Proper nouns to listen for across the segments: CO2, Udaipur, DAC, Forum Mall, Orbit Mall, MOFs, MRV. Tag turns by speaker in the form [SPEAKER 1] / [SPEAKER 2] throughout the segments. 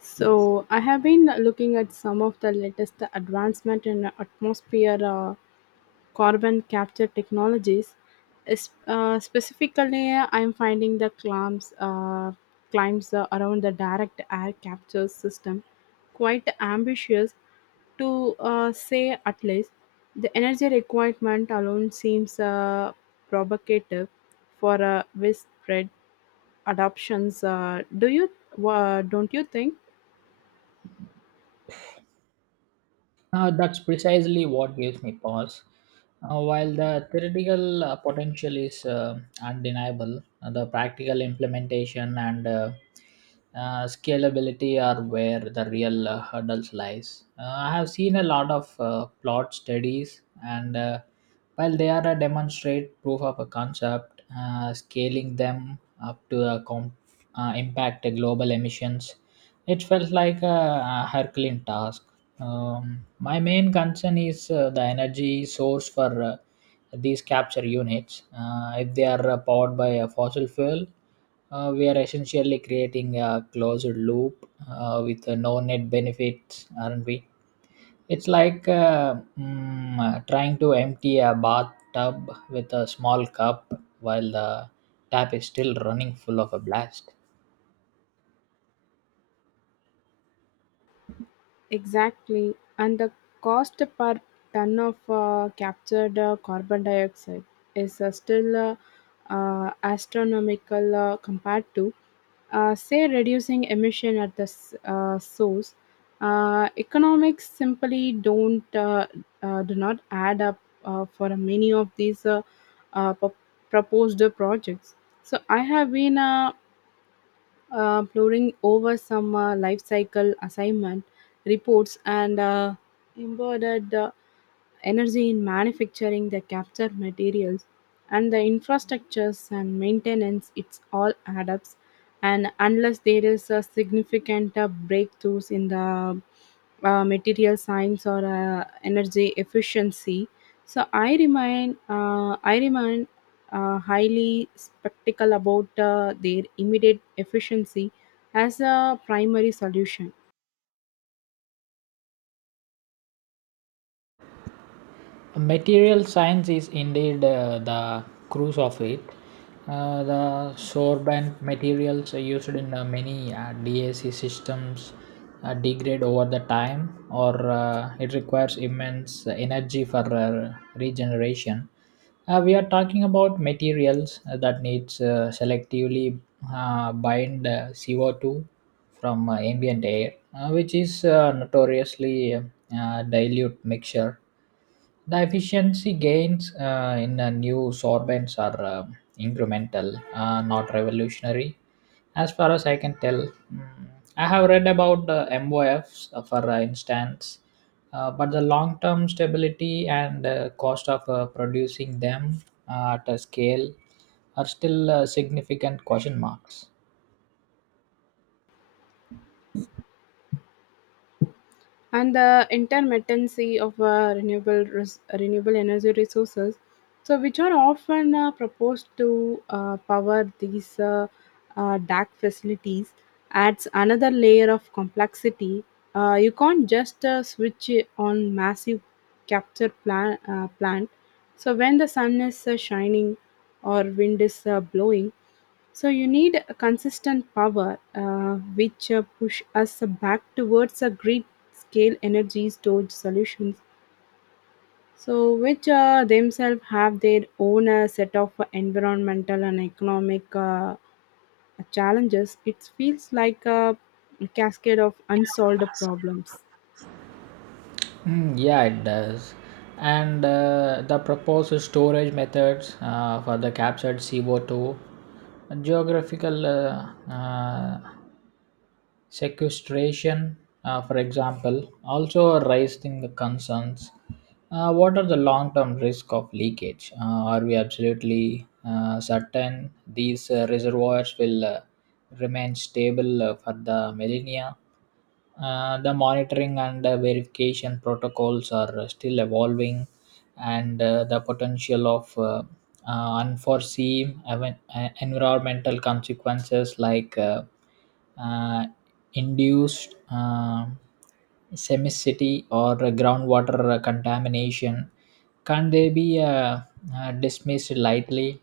[SPEAKER 1] So I have been looking at some of the latest advancement in atmosphere carbon capture technologies. Specifically, I'm finding the climbs around the direct air capture system quite ambitious to say at least. The energy requirement alone seems provocative for widespread adoptions. Do you Don't you think?
[SPEAKER 2] That's precisely what gives me pause. While the theoretical potential is undeniable, the practical implementation and scalability are where the real hurdles lies. I have seen a lot of plot studies, and while they are a demonstrate proof of a concept, scaling them up to a impact global emissions, it felt like a Herculean task. My main concern is the energy source for these capture units. If they are powered by a fossil fuel, we are essentially creating a closed loop with no net benefits, aren't we? It's like trying to empty a bathtub with a small cup while the tap is still running full of a blast.
[SPEAKER 1] Exactly, and the cost per ton of captured carbon dioxide is still astronomical compared to, say, reducing emission at the source. Economics simply don't do not add up for many of these uh, pro- proposed projects. So I have been pouring over some life cycle assignment reports and embroidered energy in manufacturing the capture materials, and the infrastructures and maintenance, it's all add ups. And unless there is a significant breakthroughs in the material science or energy efficiency, so I remain highly skeptical about their immediate efficiency as a primary solution.
[SPEAKER 2] Material science is indeed the cruise of it. The sorbent materials used in many DAC systems degrade over the time, or it requires immense energy for regeneration. We are talking about materials that needs selectively bind CO2 from ambient air, which is notoriously dilute mixture. The efficiency gains in new sorbents are incremental, not revolutionary. As far as I can tell, I have read about the MOFs, for instance, but the long term stability and cost of producing them at a scale are still significant question marks.
[SPEAKER 1] And the intermittency of renewable energy resources, so which are often proposed to power these DAC facilities, adds another layer of complexity. You can't just switch it on massive plant so when the sun is shining or wind is blowing, so you need a consistent power, which push us back towards a grid scale energy storage solutions. So which themselves have their own set of environmental and economic challenges. It feels like a cascade of unsolved problems.
[SPEAKER 2] Mm, yeah, it does. And the proposed storage methods for the captured CO2, geographical sequestration, for example, also raising the concerns. What are the long term risk of leakage? Are we absolutely certain these reservoirs will remain stable for the millennia? The monitoring and verification protocols are still evolving, and the potential of unforeseen environmental consequences like uh, induced semicity or groundwater contamination, can they be dismissed lightly?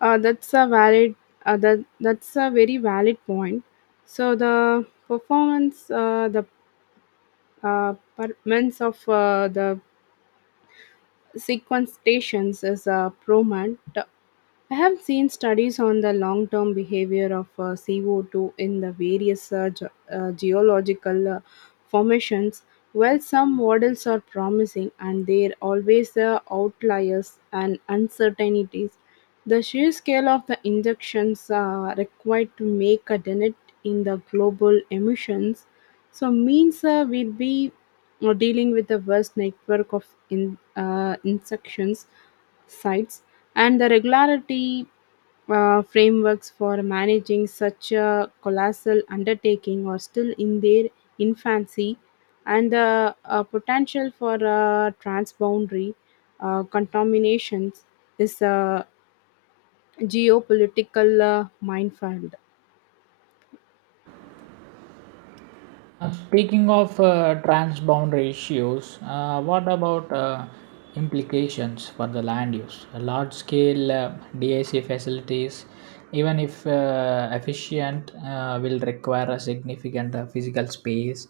[SPEAKER 1] That's a valid. That's a very valid point. So the uh, performance of the sequence stations is a prominent. I have seen studies on the long term behavior of CO2 in the various geological formations. While some models are promising and there are always outliers and uncertainties, the sheer scale of the injections required to make a dent in the global emissions so means we'll be dealing with a vast network of insections sites, and the regularity frameworks for managing such a colossal undertaking are still in their infancy, and the potential for transboundary contaminations is a geopolitical minefield.
[SPEAKER 2] Speaking of transboundary issues, what about implications for the land use? Large scale DAC facilities, even if efficient, will require a significant physical space,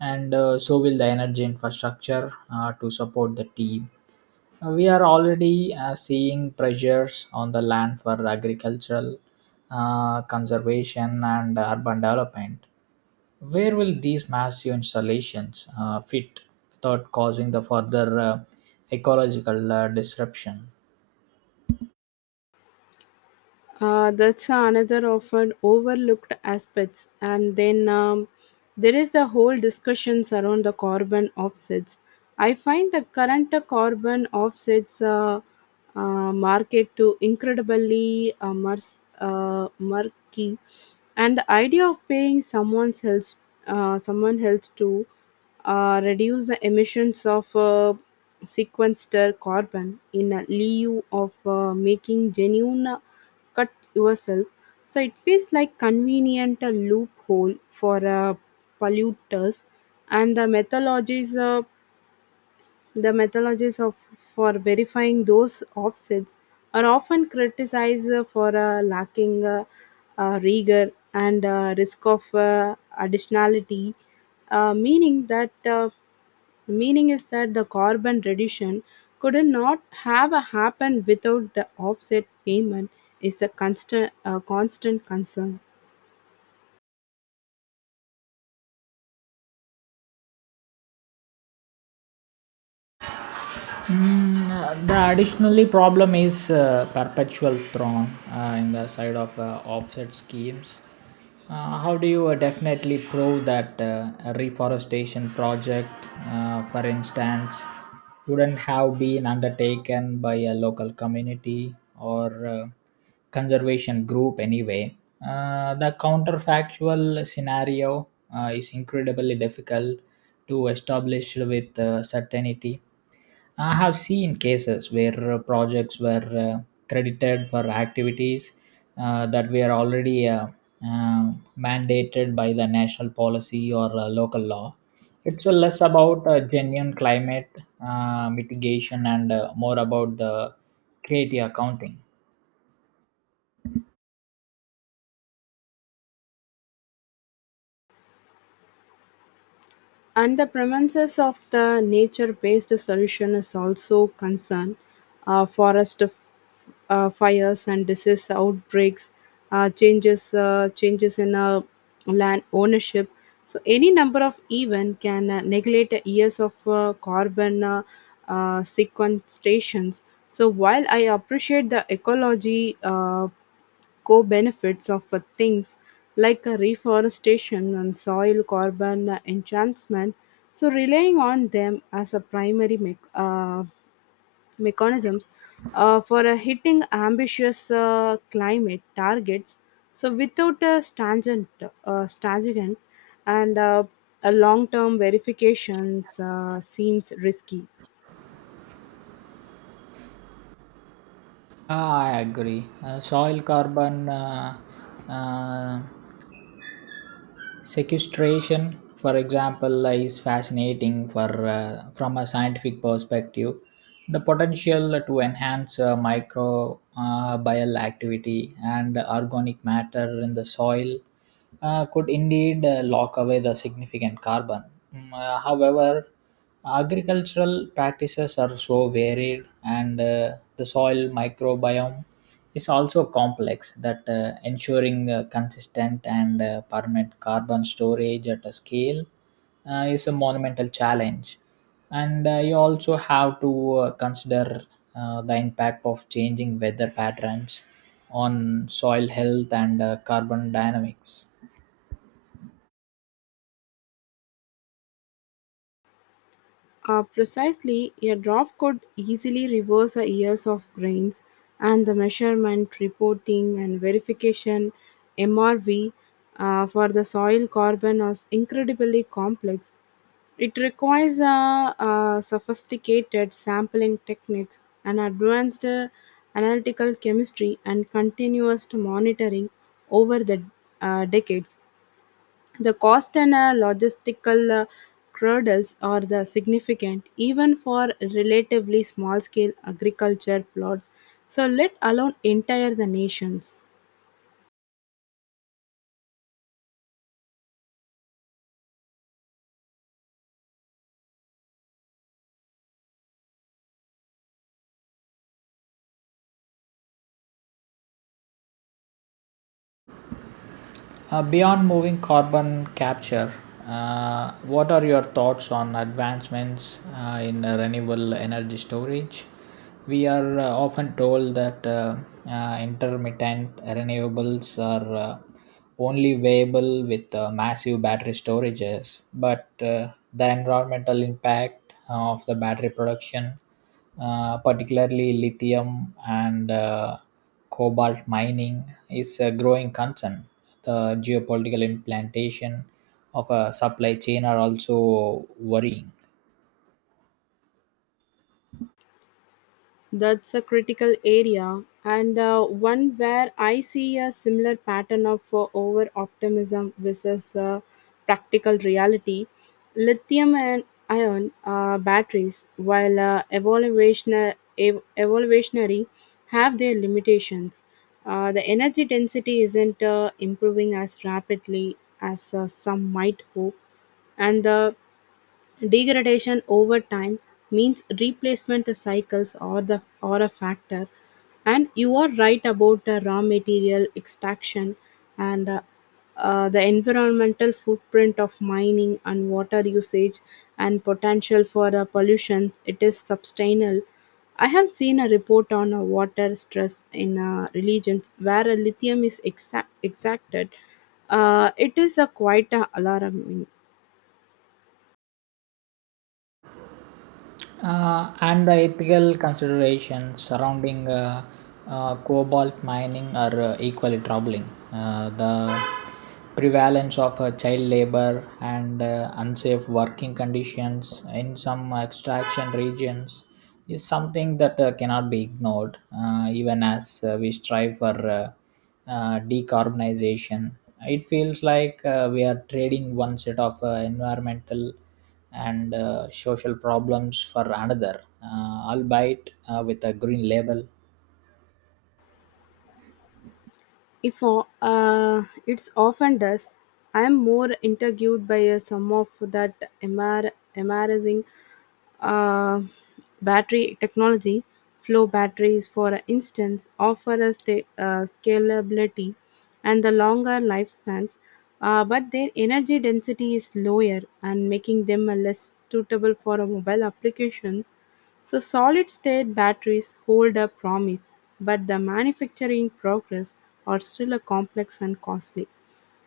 [SPEAKER 2] and so will the energy infrastructure to support the team. We are already seeing pressures on the land for agricultural conservation and urban development. Where will these massive installations fit without causing the further ecological disruption?
[SPEAKER 1] That's another often overlooked aspects. And then there is a whole discussions around the carbon offsets. I find the current carbon offsets market to incredibly murky, and the idea of paying someone else to reduce the emissions of sequestered carbon in a lieu of making genuine cut yourself. So it feels like convenient a loophole for polluters, and the methodologies of for verifying those offsets are often criticized for lacking rigor and risk of additionality, uh, meaning that. Uh, meaning is that the carbon reduction could not have happened without the offset payment is a constant concern.
[SPEAKER 2] Mm, the additionally problem is perpetual thorn in the side of offset schemes. How do you definitely prove that a reforestation project, for instance, wouldn't have been undertaken by a local community or conservation group anyway? The counterfactual scenario is incredibly difficult to establish with certainty. I have seen cases where projects were credited for activities that were already uh, mandated by the national policy or local law. It's less about genuine climate mitigation and more about the creative accounting.
[SPEAKER 1] And the premises of the nature based solution is also concern. uh, forest f- fires and disease outbreaks, changes in land ownership. So any number of event can neglect years of carbon sequestrations. So while I appreciate the ecology co-benefits of things like reforestation and soil carbon enhancement. So relying on them as a primary mech mechanisms for hitting ambitious climate targets. So without a stringent and a long-term verifications seems risky.
[SPEAKER 2] Ah, I agree. Soil carbon uh, sequestration, for example, is fascinating for from a scientific perspective. The potential to enhance microbial bial activity and organic matter in the soil could indeed lock away the significant carbon. However, agricultural practices are so varied, and the soil microbiome is also complex that ensuring consistent and permanent carbon storage at a scale is a monumental challenge, and you also have to consider the impact of changing weather patterns on soil health and carbon dynamics.
[SPEAKER 1] Precisely, a drop could easily reverse the years of grains, and the measurement, reporting, and verification (MRV) for the soil carbon is incredibly complex. It requires sophisticated sampling techniques, and advanced analytical chemistry, and continuous monitoring over the decades. The cost and logistical hurdles are the significant, even for relatively small-scale agriculture plots. So let alone entire the nations.
[SPEAKER 2] Beyond moving carbon capture, what are your thoughts on advancements in renewable energy storage? We are often told that intermittent renewables are only viable with massive battery storages, but the environmental impact of the battery production, particularly lithium and cobalt mining, is a growing concern. The geopolitical implantation of a supply chain are also worrying.
[SPEAKER 1] That's a critical area, and one where I see a similar pattern of over optimism versus practical reality. Lithium and ion batteries, while evaluationary, have their limitations. The energy density isn't improving as rapidly as some might hope, and the Degradation over time means replacement cycles or the or a factor, and you are right about the raw material extraction and the environmental footprint of mining and water usage and potential for the pollutions. It is substantial. I have seen a report on water stress in religions where a lithium is exacted. It is a quite alarming.
[SPEAKER 2] And the ethical considerations surrounding cobalt mining are equally troubling. The prevalence of child labor and unsafe working conditions in some extraction regions is something that cannot be ignored, even as we strive for decarbonization. It feels like we are trading one set of environmental and social problems for another, albeit with a green label.
[SPEAKER 1] If o- It's often does. I am more intrigued by some of that embarrassing uh, battery technology. Flow batteries, for instance, offer a scalability and the longer lifespans, but their energy density is lower and making them less suitable for mobile applications, so solid state batteries hold a promise, but the manufacturing progress are still a complex and costly.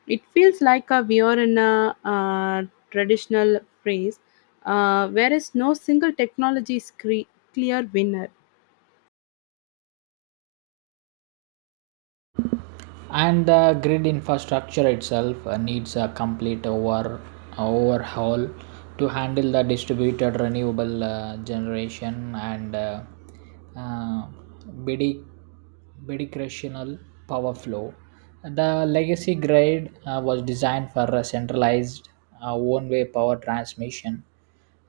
[SPEAKER 1] It feels like a we are in a traditional phase, whereas no single technology is clear winner.
[SPEAKER 2] And the grid infrastructure itself needs a complete overhaul to handle the distributed renewable generation and uh, bidic- bidirectional power flow. The legacy grid was designed for a centralized one-way power transmission,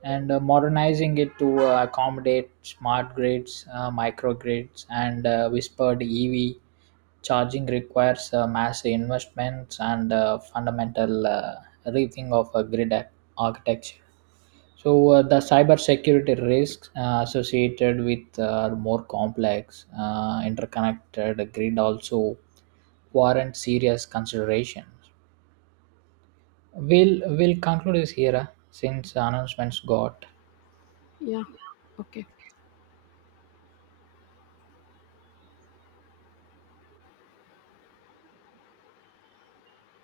[SPEAKER 2] and modernizing it to accommodate smart grids, microgrids, and whispered EV charging requires massive investments and fundamental rethink of a architecture. So the cybersecurity risks associated with more complex interconnected grid also warrant serious considerations. We'll conclude this here since announcements got
[SPEAKER 1] Yeah. Okay.